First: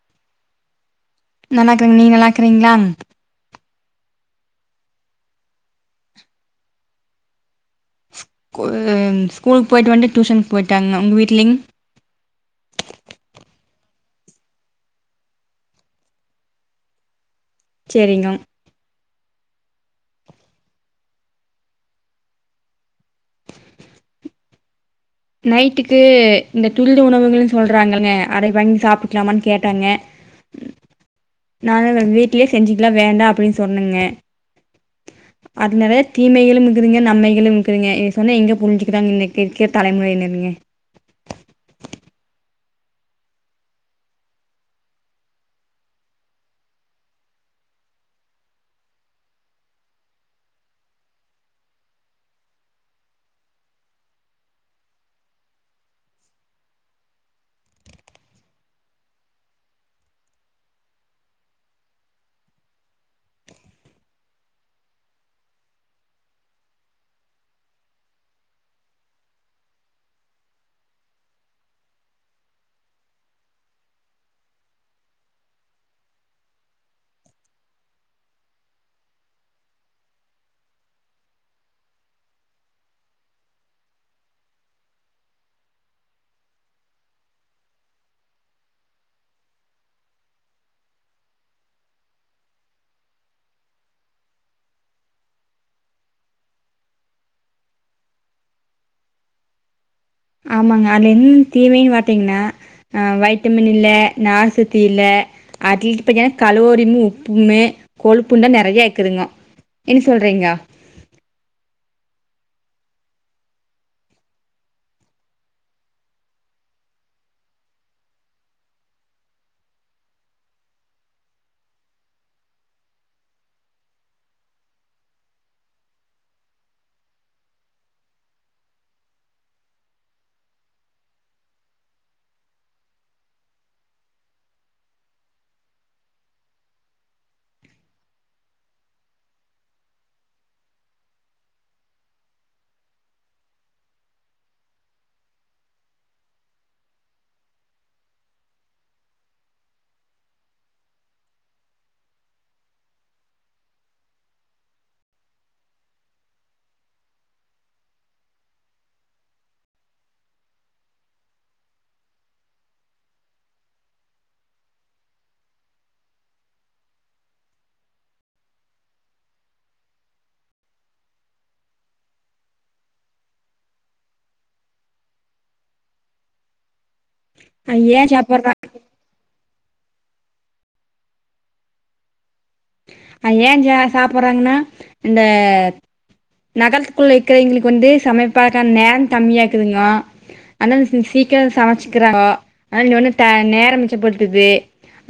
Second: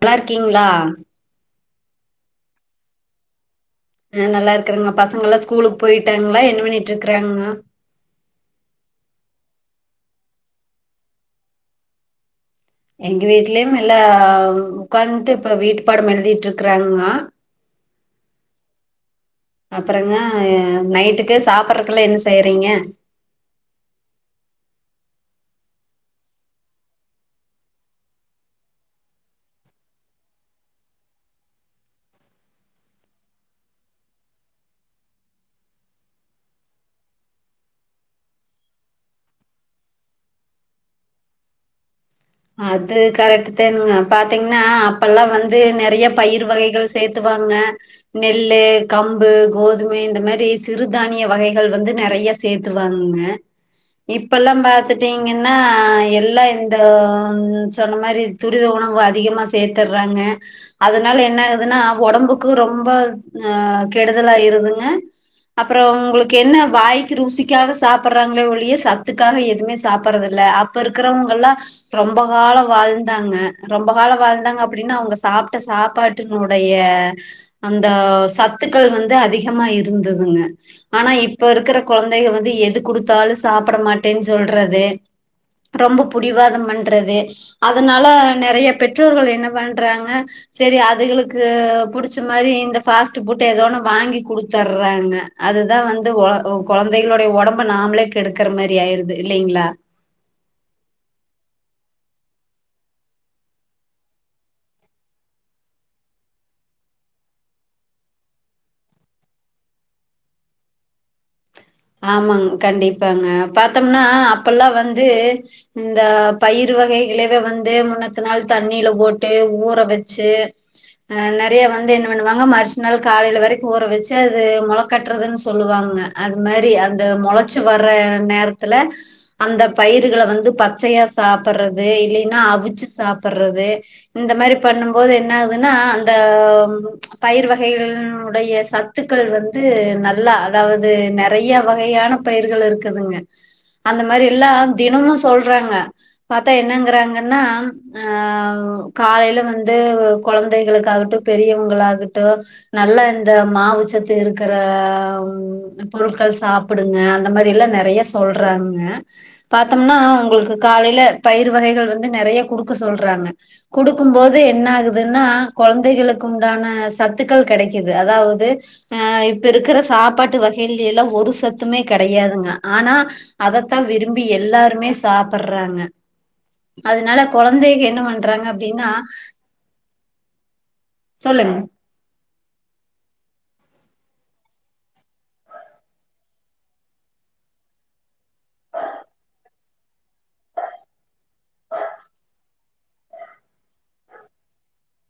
நல்லாருக்கீங்ளா நல்லாக்கங்க நீங் நல்லாக்றிங்ளாங் ஆ நல்லா இருக்றங்க பசங்கல்லா ஸ்கூலுக் போயிட்டாங்ளா என்னப் பண்ணிட்ருக்குறாங்கொ கூ ஸ்கூலுக் போய்ட்டு வன்ட்டு டியூஷனுக் போயிட்டாங்க உங் வீட்லிங் எங்க வீட்லியும் எல்லா உக்காந்த்ட்டு இப்ப வீட்டுப்பாடம் எழுதிட்ருக்குறாங்கோ சேரிங்கொ அப்பறங்க நைட்டுக்கு சாப்பர்றக்குலா என்ன செய்றீங்க நைட்டுக்கு இந்த துரித உணவுகளுன் சொல்றாங்கள்ங்க அதை வாங்கி சாப்புட்லாமான் கேட்டாங்கெ நா [unintelligible] வீட்லயே செஞ்சிக்லா வேண்டா அப்டின் சொன்னங்க அது நெறையா தீமைகளும் இக்குதுங்க நம்மைகளும் இக்குதுங்க இத சொன்னா எங்க புரிஞ்சிக்கிறாங்க இந்த [unintelligible] தலைமுறையினருங்க அது கரெக்ட்டு தானுங்க பாத்தீங்னா அப்பல்லா வந்து நெறைய பயிர் வகைகள் சேத்துவாங்க நெல்லு கம்பு கோதும இந்த மேரி சிறுதானிய வகைகள் வந்து நெறைய சேத்துவாங்க இப்பல்லா பாத்துட்டீங்கன்னா எல்லா இந்த அங் சொன்ன மாரி துரித உணவு அதிகமா சேத்தர்றாங்க அதுனால என்ன ஆகுதுன்னா ஒடம்புக்கு ரொம்ப ஆ கெடுதலாயிருதுங்க அப்பறோ உங்களுக்கு என்ன வாய்க்கு ருசிக்காக சாப்புர்றாங்களே ஒழிய சத்துக்காக எதுமே சாப்பர்றதில்ல அப்ப இருக்கறவங்கல்லா ரொம்ப காலோ வாழ்ந்தாங்க ரொம்ப காலோ வாழ்ந்தாங்க அப்டின்னா அவ்ங்க சாப்ட்ட சாப்பாட்டினுடைய அந்த சத்துக்கள் வந்து அதிகமா இருந்ததுங்க ஆனா இப்ப இருக்குற கொழந்தைங்க வந்து எது குடுத்தாலு சாப்புட மாட்டேன் சொல்றது ரொம்ப புடிவாதம் பன் றது அதுனால நெறைய பெற்றோர்கள் என்ன பண்றாங்க செரி அதுகளுக்கு புடிச்ச மாரி இந்த ஃபாஸ்ட்டு புட்ட ஏதோன்னு வாங்கி குடுத்தர்றாங்க அதுதா வந்து ஒழ கொழந்தைகளோடைய ஒடம்ப நாமளே கெடுக்குற மாரி ஆயிருது இல்லைங்ளா ஆமாங்க அத்ல என்னன் தீமைன் பாத்தீங்ன்னா ஆ வைட்டமின் இல்ல நார்சத்து இல்ல அதிகப்படியான கலோரினு உப்புமே கோழுப்புந்தா நெறைய இருக்குதுங்கோ என்ன சொல்றீங்கொ ஆமாங் கண்டிப்பாங்க பாத்தம்னா அப்பல்லா வந்து இந்த பயிர் வகைகளவே வந்து முன்னத்த நாள் தண்ணில போட்டு ஊற வெச்சு ஆ நெறைய வந்து என்ன பண்ணுவாங்க மறுச் நாள் காலைல வரைக்கு ஊற வச்சு அது மொள கட்றதுன் சொல்லுவாங்க மேரி அந்த மொளச்சு வர்ற நேரத்துல அந்த பயிர்கள வந்து பச்சையா சாப்பர்றது இல்லைன்னா அவிச்சு சாப்பர்றது இந்த மாரி பண்ணும் போது என்ன ஆகுதுன்னா அந்த பயிர் வகைகளினுடைய சத்துக்கள் வந்து நல்லா அதாவது நெ றையா வகையான பயிர்கள் இருக்குதுங்க அந்த மாரில்லா தினமு சொல்றாங்க பாத்தா என்னங்குறாங்கன்னா ஆ காலைல வந்து கொழந்தைகளுக்காகட்டு பெரியவங்களாகட்டு நல்ல இந்த மாவுச்சத்து இருக்குற பொருட்கள் சாப்புடுங்க அந்த மாரி எல்லா நெறைய சொல்றாங்க பாத்தோம்னா அவ்ங்களுக்கு காலைல பயிர் வகைகள் வந்து நெறைய குடுக்க சொல்றாங்க குடுக்கும்போது என்ன ஆகுதுன்னா கொழந்தைகளுக்குண்டான சத்துக்கள் கெடைக்கிது அதாவ்து ஆ இப்ப இருக்குற சாப்பாட்டு வ கைல்லா ஒரு சத்துமே கெடையாதுங்க ஆனா அதத்தா விரும்பி எல்லாருமே சாப்பர்றாங்க அதுனால அது கொழந்தைங்க என்ன ஏன் பண்றாங்க சாப்பிட்றா அப்டின்னா சொல்லுங்க அ ஏ ஜா சாப்புர்றாங்னா இந்த நகரத்குள்ள இக்கிறவைய்ங்ளுக்கு வந்து சமைப்பாக்கான நேர கம்மியாருக்குதுங்கோ அத்னால சி சீக்கிரொ சமச்சுக்கிறாங்கோ ஆனா இங்க வந்து த நேரோ மிச்சப்படுத்துது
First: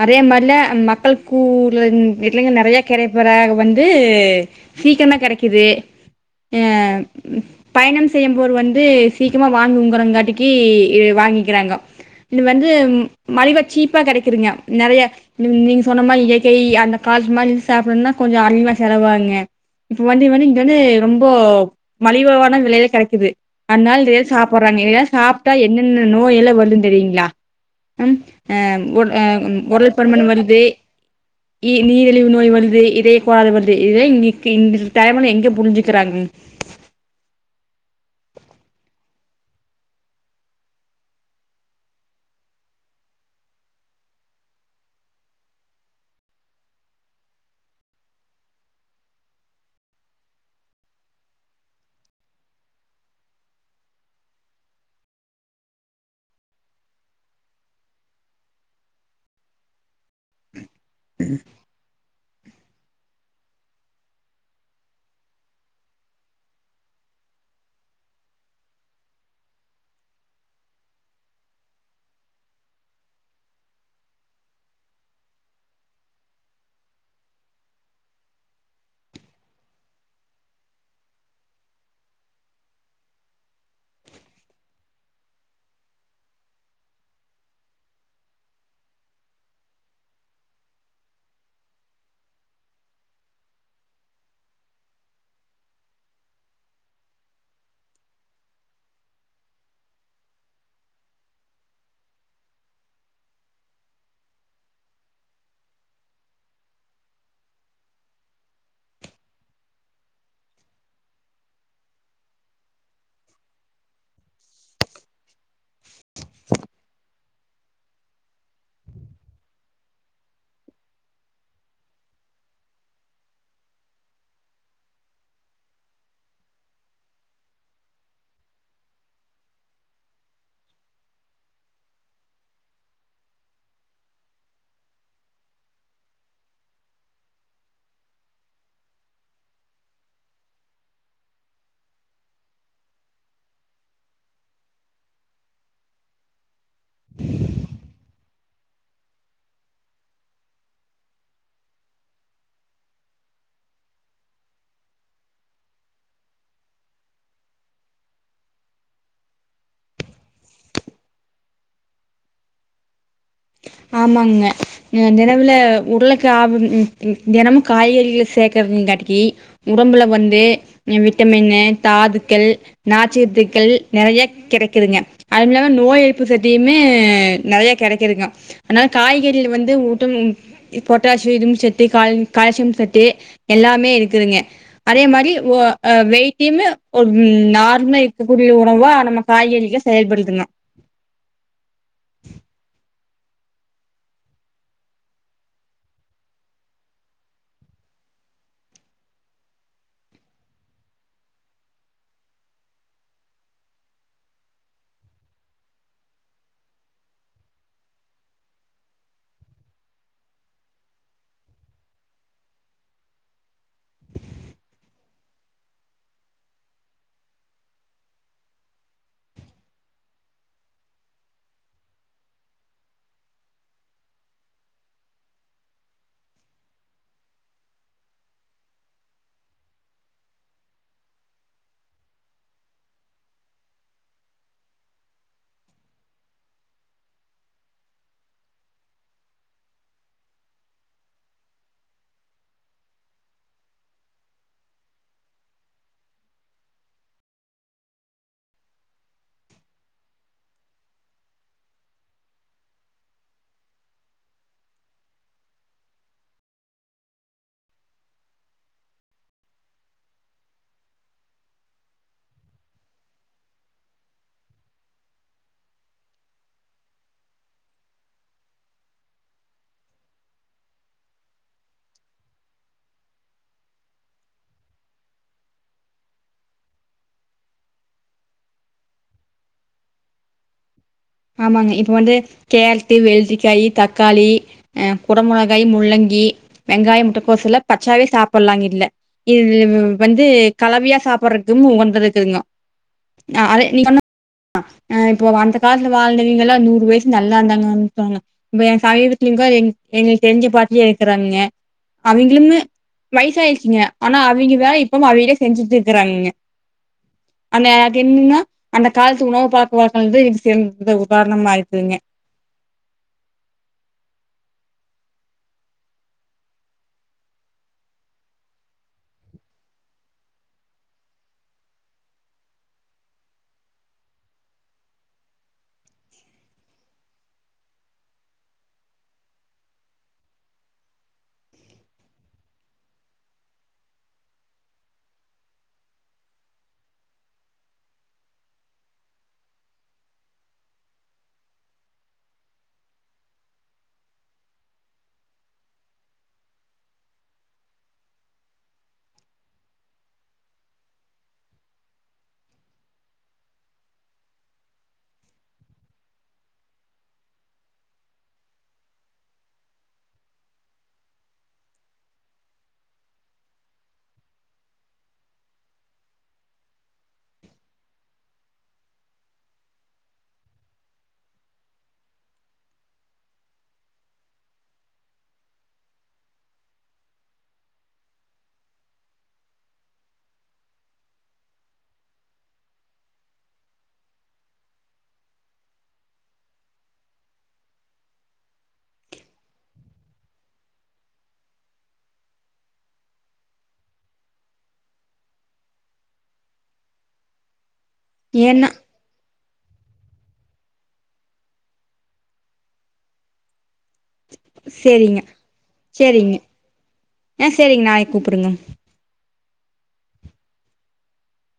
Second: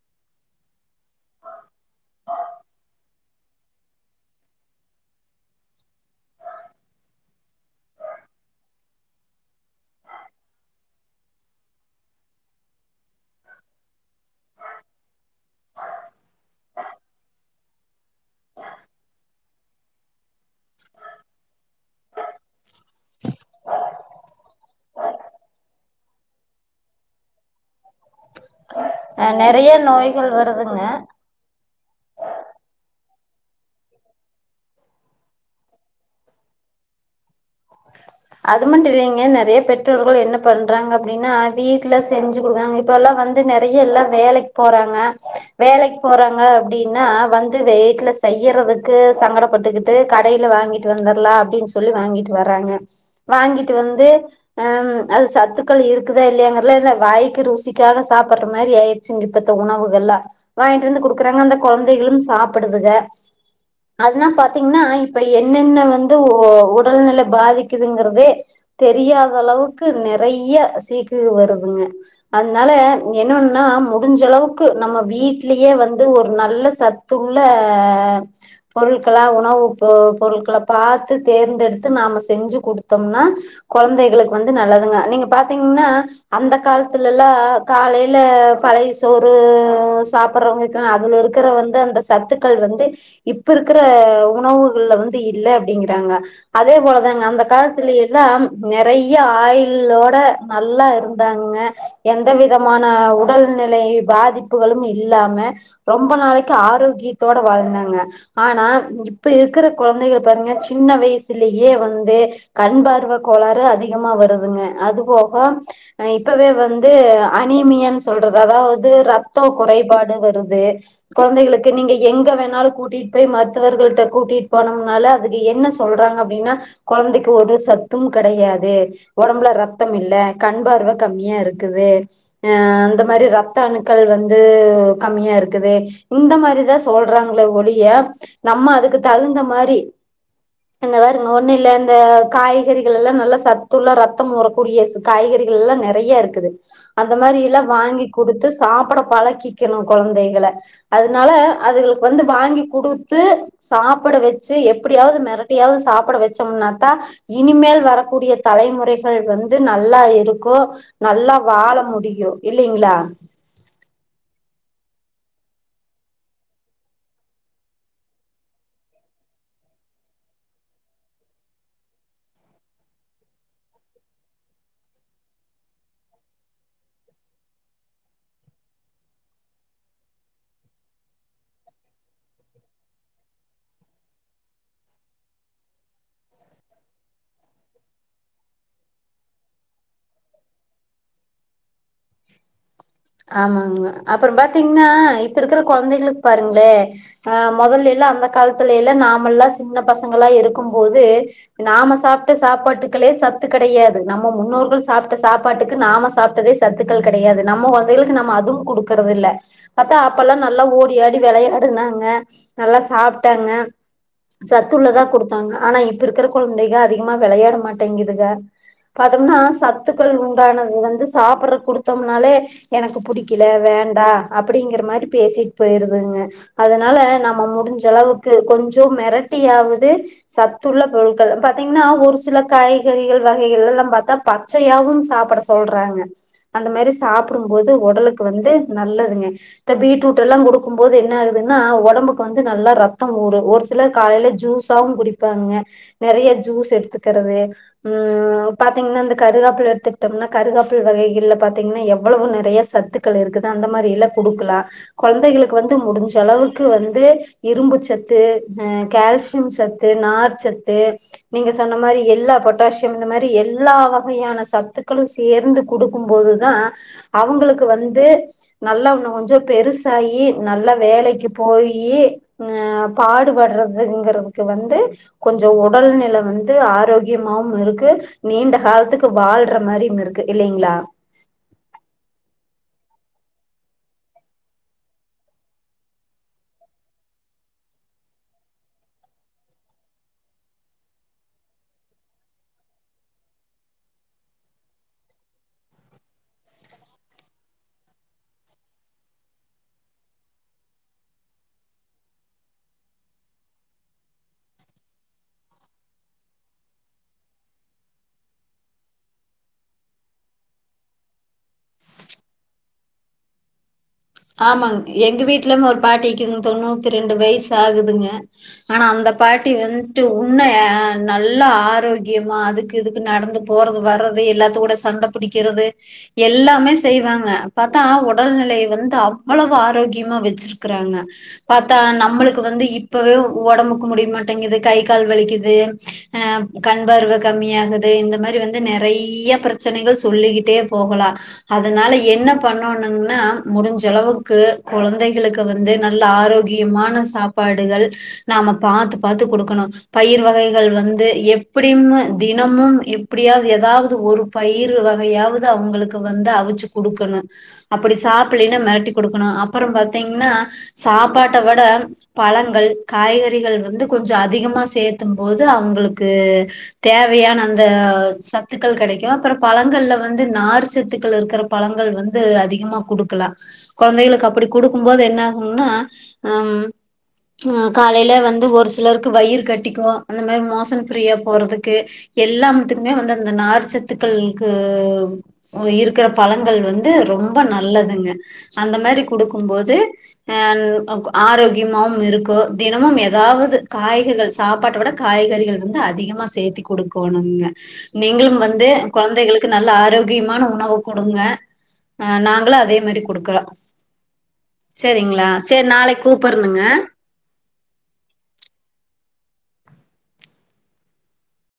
அதே மாரில மக்கள் கூர்லந்து [unintelligible] நறைய [unintelligible] வந்து சீக்கிரனா கெடைக்கிது யா பயணம் செய்யம் போரு வந்து சீக்கிரமா வாங்குங்குறங்கங்காட்டிக்கி வாங்கிக்கிறாங்கோ இது வந்து மலிவா சீப்பா கெடைக்குதுங்க நெறைய நீங் சொன்ன மாரி இயற்கை அந்த பால்ஸ் மாரி சாப்ணுன்னா கொஞ்சோ அதிகமா செலவாங்க இப்ப வந்து வந்து இங்க வந்து ரொம்போ மலிவவான விலையில கெடைக்கிது அத்னால [unintelligible] சாப்புர்றாங்க இதெல்லா சாப்ட்டா என்னென்ன நோய் எல்லா வரு தெரியுங்ளா ம் ஆ உ ஆ அ நெறைய உடல் பருமன் நோய்கள் வருது வருதுங்க நீரிழிவு நோய் வருது இது [unintelligible] இதே இங்குக்கு இந்த டைம்ல எங்க புரிஞ்சி க்கிறாங் அது மட்டு இல்லைங்க நெறைய பெற்றோர்கள் என்ன பண்றாங்க அப்டின்னா வீட்ல செஞ்சு குடுக்றாங்க இப்பல்லா வந்து நெறைய எல்லா வேலைக் போறாங்க வேலைக் போறாங்க அப்டின்னா வந்து வேட்ல செய்யறதுக்கு சங்கடப்பட்டுக்குட்டு கடையில வாங்கிட்டு வந்துர்லா அப்டின் சொல்லி வாங்கிட்டு வர்றாங்க வாங்கிட்டு வந்து ஆ அது சத்துக்கள் இருக்குதா இல்லையாங்கறதெல்லா இல்ல வாய்க்கு ருசிக்காக சாப்புர்ற மாரி ஆயிர்ச்சுங்க இப்பத்த உணவுகள்லா வாய்ன்ட்டு வந்து குடுக்குறாங்க அந்த கொழந்தைகளும் சாப்புடுதுக அத்னா பாத்தீங்கனா இப்ப என்னென்ன வந்து ஒ ஒடல்நிலை பாதிக் கிதுங்குறதே தெரியாத அளவுக்கு நெறைய சீக்குக வருதுங்க அத்னால நீங்க என்ன பண்ணுனா முடிஞ்ச அளவுக்கு நம்ம வீட்லயே வந்து ஒரு நல்ல சத்துள்ள பொருட்களா உணவு பொ பொருட்கள பாத்து தேர்ந்தெடுத்து நாம செஞ்சு குடுத்தோம்னா கொழந்தைகளுக்கு வந்து நல்லதுங்க நீங்க பாத்தீங்னா அந்த காலத்துலலா காலைல பழைய சோறு சாப்புர்றவங்க இக்கு அதுல இருக்குற வந்து அந்த சத்துக்கள் வந்து இப்ப இருக்குற உணவுகள்ல வந்து இல்ல அப்டிங்கிறாங்க அதே போலதாங்க அந்த காலத்துலயெல்லா நெறைய ஆயிள்ளோட நல்லா இருந்தாங்க எந்த விதமான உடல்நிலை பாதிப்புகளும் இல்லாம ரொம்ப நாளைக்கு ஆரோக்கியத்தோட வாழ்ந்தாங்க ஆனா இப்ப இருக்குற கொழந்தைகள பாருங்க சின்ன வயசுலயே வந்து கண்பார்வ கோளாறு அதிகமா வருதுங்க அது போக அ இப்பவே வந்து அனீமியான் சொல்றது அதாவ்து ரத்தொ குறைபாடு வருது கொழந்தைகளுக்கு நீங்க எங்க வேணாலு கூட்டிட் போய் மருத்துவர்கள்ட்ட கூட்டிட் போனோம்னால அதுக்கு என்ன சொல்றாங்க அப்டின்னா கொழந்தை பு ஒரு சத்தும் கெடையாது ஒடம்புல ரத்தம் இல்ல கண்பார்வ கம்மியா இருக்குது ஆ அந்த மாரி ரத்த அணுக்கள் வந்து கம்மியா இருக்குது இந்த மாரிதா சொல்றாங்களே ஒழிய நம்ம அதுக்கு தகுந்த மாரி இந்த பாருங்க ஒண்ணு இல்ல இந்த காய்கறிகளல்லா நல்லா சத்துள்ள ரத்தம் ஊறக்கூடிய ச காய்கறிகள்லா நெறைய இருக்குது அந்த மாரியெல்லா வாங்கி குடுத்து சாப்ட பழகிக்கெணு கொழந்தைகள அதுனால அதுகளுக்கு வந்து வாங்கி குடுத்து சாப்புட வச்சி எப்டியாவ்து மெரட்டியாவ்து சாப்ட வச்சோம்னா தா இனிமேல் வரக்கூடிய தலைமுறைகள் வந்து நல்லா இருக்கு நல்லா வாழ முடியு இல்லிங்களா ஆமாங்க தினவுல உடலுக்கு ஆ தினமு காய்கறிகள சேக்கறதுங்காட்டிக்கி உடம்புல வந்து விட்டமினு தாதுக்கள் நாச்சத்துக்கள் நெறைய கிடைக்குதுங்க அதுவுமில்லாம நோய் எதிர்ப்பு சத்தியுமே நெறைய கெடைக்குதுங்க அனால காய்கறில வந்து ஊட்டம் பொட்டாசியம் இரும்புச்சத்து கால் கால்சியம் சத்து எல்லாமே இருக்குதுங்க அதே மாரி் ஓ அ வெய்ட்டுயுமே ஒரு நார்மல் இருக்கக்கூடிய உணவா நம்ம காய்கறிகள் செயல்படுத்தனு ஆமாங்க அப்புறோ பாத்தீங்ன்னா இப்ப இருக்கிற கொழந்தைகளுக் பாருங்ளே ஆ மொதல்லேலா அந்த காலத்துலைலா நாமல்லா சின்ன பசங்களா இருக்கும்போது நாம சாப்ட்ட சாப்பாட்டுக்களே சத்து கெடையாது நம்ம முன்னோர்கள் சாப்ட்ட சாப்பாட்டுக்கு நாம சாப்ட்டதே சத்துக்கள் கெடையாது நம்ம வந் பிள்ளைளுக்கு நம்ம அதுவு குடுக்குறதில்ல பாத்தா அப்பெல்லா நல்லா ஓடி ஆடி வெளையாடுனாங்க நல்லா சாப்ட்டாங்க சத்துள்ளதா குடுத்தாங்க ஆனா இப்ப இருக்கிற குழந்தைக அதிகமா விளையாடமாட்டேங்குதுக பாத்தோனா சத்துக்கள் உண்டானது வந்து சாப்பிடுறக்கு குடுத்தோம்னாலே எனக்கு புடிக்கல வேண்டா அப்டிங்கிற மாரி பேசிட்டு போயிருதுங்க அதனால நம்ம முடிஞ்ச அளவுக்கு கொஞ்சோ மெரட்டியாவது சத்துள்ள பொருள்கள் பாத்தீங்கன்னா ஒரு சில காய்கறிகள் வகைகள்லலாம பாத்தா பச்சையாவு சாப்பிட சொல்றாங்க அந்த மாரி சாப் பிடும்போது உடலுக்கு வந்து நல்லதுங்க இந்த பீட்ரூட்டெல்லா குடுக்கும்போது என்ன ஆகுதுன்னா ஒடம்புக்கு வந்து நல்ல ரத்தோ ஊரு ஒரு சிலர் காலைல ஜூஸாவு குடிப்பாங்க நெறைய ஜூஸ் எடுத்துக்கிறது ம் பாத்தீங்னா இந்த கருகப்ல எடுத்துகிட்டோம்னா கருகப்பிள்ள வகைகள் பாத்தீங்கனா எப் எவ்வளோ நெறைய சத்துக்கள் இருக்குது அந்த மாரி எல்லா குடுக்கலா கொழந்தைகளுக்கு வந்து முடிஞ்ச அளவுக்கு வந்து இரும்புச்சத்து அ கல்சியம் சத்து நார்ச்சத்து நீங்க சொன்ன மாரி எல்லா பொட்டாசியம் இந்த மாரி எல்லா வகையான சத்துக்களு சேர்ந்து குடுக்கும்போதுதா அவங்களுக்கு வந்து நல்லா இண்ணு கொஞ்சோ பெருசாயி நல்லா வேலைக்கு போயி அ பாடுபடுறதுங்கிறதுக்கு வந்து கொஞ்சோ உடல் நில வந்து ஆரோக்கியமாவு இருக்கு நீண்ட காலத்துக்கு வாழ்ற மாரியும் இருக்கு இல்லைங்ளா ஆமாங்க இப்ப வந்து கேரட்டு வெள்ரிக்காயி தக்காளி அ குடமுளகாய் முள்ளங்கி வெங்காயம் முட்டக்கோஸ் எல்லா பச்சையாவே சாப்பிட்லாங்க இல்ல இது வந்து கலவையா சாப்பிடுறதும் உகந்து இருக்குதுங்க ஆ அதே நீ இப்போ வந்த அந்த காலத்துல வாழ்ந்தவெங்கல்லா நூறு வயசு நல்லா இருந்தாங்க சொல்லுவாங்க இ என் சமீபத்துல எங்களுக்கு தெரிஞ்ச பாட்டியே இருக்கிறாங்கங்க அவிங்களளுமே வயசாயிடுச்சுங்க ஆனா அவிங்க வேல இப்பவு அவிங்களே செஞ்சுட்டு த இருக்குறாங்கங்க அந்த எனக்கு என்னன்னா அந்த காலத்து உணவு பழக்க வழக்கங்கள் [unintelligible] உதாரண இருக்குதுங்க ஆமாங்க எங்க வீட்டுலமே ஒரு பாட்டிக்குங்க தொண்ணூத்தி ரெண்டு வயசு ஆகுதுங்க ஆனா அந்த பாட்டி வந்துட்டு உன்னு நல்லா ஆரோக்கியமா அதுக்கு இதுக்கு நடந்து போறது வர்றது எல்லாத்து கூட சண்ட பிடிக்கிறது எல்லாமே செய்வாங்க பாத்தா ஒடல்நிலை வந்து ந்து அவ்வளவு ஆரோக்கியமா வச்சிருக்கிறாங்க பாத்தா நம்மளுக்கு வந்து இப்பவே ஒடம்புக்கு முடிய மாட்டேங்குது கை கால் வலிக்குது அ கண்பார்வ கம்மியாகுது இந்த மாரி வந்து நெறைய பிரச்சனைகள் சொல்லிகிட்டே போகலா அதனால என்ன பண்ணோணும்னா முடிஞ்ச ஞ்சளவுக்கு குழந்தைகளுக்கு வந்து நல்ல ஆரோக்கியமான சாப்பாடுகள் நாம பாத்து பாத்து குடுக்கணு பயிர் வகைகள் வந்து எப்டியும் தினமும் எப்டியாது எதாது ஒரு பயிர் வகையாவது அவங்களுக்கு வந்து அவிச்சு குடுக்கணு அப்டி சாப்லை னா மெரட்டி குடுக்கணு அப்புறோ பாத்தீங்ன்னா சாப்பாட்ட விட பழங்கள் காய்கறிகள் வந்து கொஞ்சோ அதிகமா சேத்தும்போது அவங்களுக்கு தேவையான அந்த சத்துக்கள் கெடைக்கு அப்புறோ பழங்கள்ல வந்து நார்ச்சத்துக்கள் இருக்கிற பழங்கள் வந்து அதிகமா குடுக்கலா கொழந்தைகளுக்கு அப்டி குடுக்கும் போது என்ன ஆகும்னா அம் ம் காலையில வந்து ஒரு சிலருக்கு வயிறு கட்டிக்கு அந்த மாரி மோஷன் ஃப்ரீயா போறதுக்கு எல்லாம்த்துக்குமே வந்து அந்த நார்ச்சத்துக்களுக்கு இருக்குற பழங்கள் வந்து ரொம்ப நல்லதுங்க அந்த மாரி குடுக்கும்போது அ ஆரோக்கியமாவு இருக்கு தினமும் ஏதாவது காய்கறிகள் சாப்பாட்ட விட காய்கறிகள் வந்து அதிகமா சேத்தி குடுக்கோணுங்க நீங்களும் வந்து ஏன்னா கொழந்தைகளுக் க்கு நல்ல ஆரோக்கியமான உணவ குடுங்க அ நாங்களு அதே மாரி கு குடுக்கா சேரிங்க சேரிங்க ஏ சேரிங்க நாளை கூப்டுங்க